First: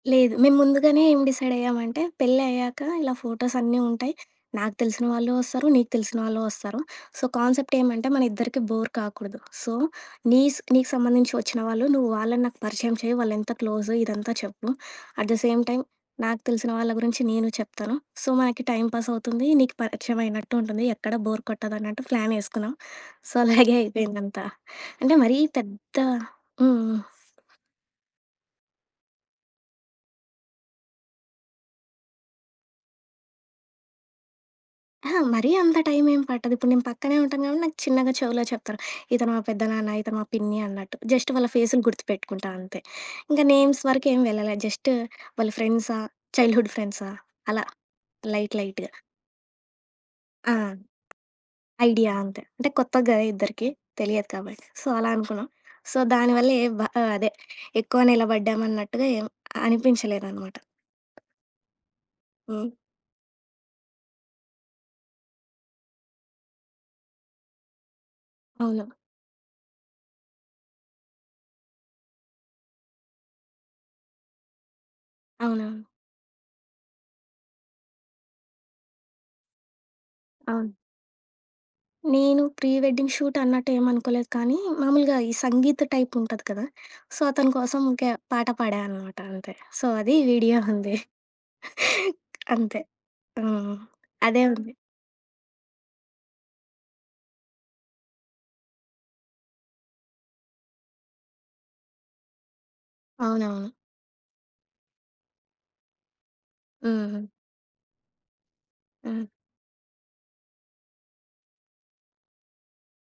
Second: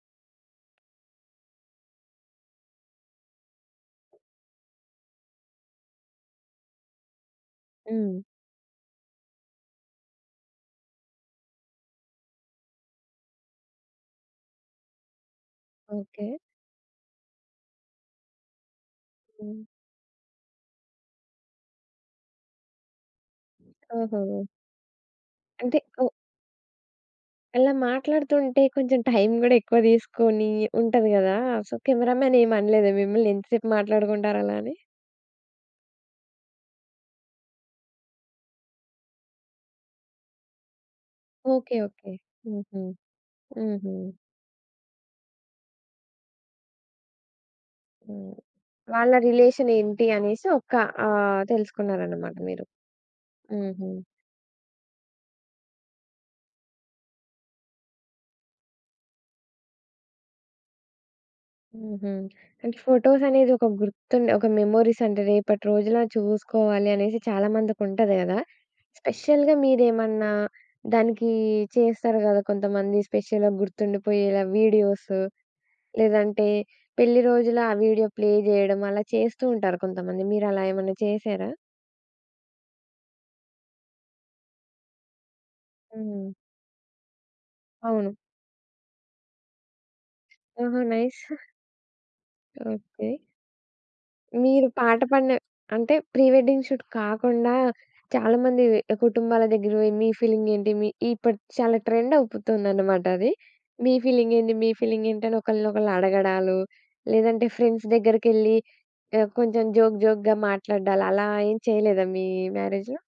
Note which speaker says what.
Speaker 1: లేదు. మేం ముందుగానే ఏం డిసైడయ్యామంటే, పెళ్లయ్యాక ఇలా ఫోటోస్ అన్నీ ఉంటాయి. నాకు తెలిసిన వాళ్ళు వస్తారు. నీకు తెలిసిన వాళ్ళు వస్తారు. సో, కాన్సెప్ట్ ఏమంటే,
Speaker 2: హ్మ్.
Speaker 1: మనిద్దరికీ బోర్ కాకూడదు. సో, నీస్ నీకు సంబంధించి వచ్చిన వాళ్ళు నువ్వు వాళ్ళని నాకు పరిచయం చెయ్య, వాళ్ళెంత క్లోజ్ ఇదంతా చెప్పు. At the same time
Speaker 2: okay.
Speaker 1: నాకు తెలిసిన వాళ్ళ గురించి నేను చెప్తాను. సో, మనకి టై‌మ్ పాస్ అవుతుంది.
Speaker 2: హ్మ్.
Speaker 1: నీకు పరిచయమైనట్టు ఉంటుంది ఎక్కడా బోర్ కొట్టదు అన్నట్టు ప్లానేసుకున్నాం. సో, అలాగే
Speaker 2: ఓహో!
Speaker 1: అయిపోయిందంతా అంటే మరీ
Speaker 2: అంటే
Speaker 1: పెద్ద
Speaker 2: ఒ
Speaker 1: హ్మ్. హ్మ్.
Speaker 2: అలా మాట్లాడుతూంటే కొంచెం టైమ్ గూడా ఎక్కువ దీసుకొని ఉంటది గదా! సో కెమెరా మ్యాన్ ఏమనలేదా మిమ్మల్ని ఎంత సేపు మాట్లాడుకుంటారు అలా అని?
Speaker 1: అహా! మరీ అంత టైమేం పట్టదు. ఇప్పుడు నేను పక్కనే ఉంటాను కాబట్టి నాకు చిన్నగా చెవులో చెప్తారు. ఇతను మా పెద్దనాన్న, ఇతను మా పిన్ని అన్నట్టు. జస్ట్ వాళ్ళ
Speaker 2: ఓకే.
Speaker 1: ఫేసులు
Speaker 2: ఓకే.
Speaker 1: గుర్తుపెట్టుకుంటా
Speaker 2: హుహు.
Speaker 1: అంతే. ఇంక నేమ్స్
Speaker 2: హుహు.
Speaker 1: వరకు ఏమి వెళ్ళల. జస్ట్ వాళ్ళ ఫ్రెండ్సా, చైల్డ్‌హుడ్ ఫ్రెండ్సా అలా
Speaker 2: హ్మ్.
Speaker 1: లైట్, లైట్‌గా.
Speaker 2: వాళ్ళ రిలేషనేంటి అనేసి
Speaker 1: ఆ!
Speaker 2: ఒక ఆహ్,
Speaker 1: ఐడియా
Speaker 2: తెలుసుకున్నారనమాట
Speaker 1: అంతే.
Speaker 2: మీరు.
Speaker 1: అంటే కొత్తగ్గా ఇద్దరికీ.
Speaker 2: హుహు.
Speaker 1: తెలియదు కాబట్టి. సో, అలా అనుకున్నాం. సో, దానివల్లే వ అదే ఎక్కువ నిలబడ్డాం అన్నట్టుగా ఏం అనిపించలేదనమాట.
Speaker 2: హుహు.
Speaker 1: హ్మ్.
Speaker 2: అంటే ఫోటోసనేది ఒక గుర్తుండే, ఒక మెమోరీసంటే, రేపటి రోజులా చూసుకోవాలనేసి చాలా మందికుంటది గదా!
Speaker 1: అవును.
Speaker 2: స్పెషల్‌గా మీరేమన్నా దానికి చేస్తారు గదా! కొంతమంది స్పెషల్‌గా గుర్తుండిపోయేలా వీడియోసు
Speaker 1: అవునా?
Speaker 2: లేదంటే పెళ్లి రోజులా ఆ వీడియో ప్లే జేయడం అలా చేస్తూ ఉంటారు కొంతమంది. మీరు అలా
Speaker 1: ఆ!
Speaker 2: ఏమన్నా చేశారా?
Speaker 1: నేను ప్రీ వెడ్డింగ్ షూట్ అన్నట్టేం అనుకోలేదు కానీ, మామూలుగా ఈ సంగీత్
Speaker 2: హ్మ్.
Speaker 1: టైపుంటది కదా! సో, అతని కోసం ఇంక
Speaker 2: అవును.
Speaker 1: పాట పాడా అనమాట అంతే. సో, అది వీడియో
Speaker 2: ఓహో!
Speaker 1: ఉంది.
Speaker 2: నైస్.
Speaker 1: అంతే.
Speaker 2: ఓకే.
Speaker 1: హ్మ్. అదే
Speaker 2: మీరు
Speaker 1: ఉంది.
Speaker 2: పాట పాడిన అంటే ప్రీ వెడ్డింగ్ షూట్ కాకుండా చాలా మందివి కుటుంబాల దగ్గర పోయి మీ ఫీలింగేంటి? మీ ఇప్పుడు చాలా ట్రెండవుపుతుందనమాటది.
Speaker 1: అవునవును.
Speaker 2: మీ ఫీలింగేంటి, మీ ఫీలింగేంటని ఒకళ్ళని ఒకళ్ళు అడగడాలు,
Speaker 1: హ్మ్.
Speaker 2: లేదంటే ఫ్రెండ్స్ దెగ్గరికెళ్ళి
Speaker 1: హ్మ్.
Speaker 2: ఆహ్, కొంచెం జోక్, జోక్‌గా మాట్లాడ్డాలు అలా ఏం చెయలేదా, మీ మ్యారేజ్‌లో?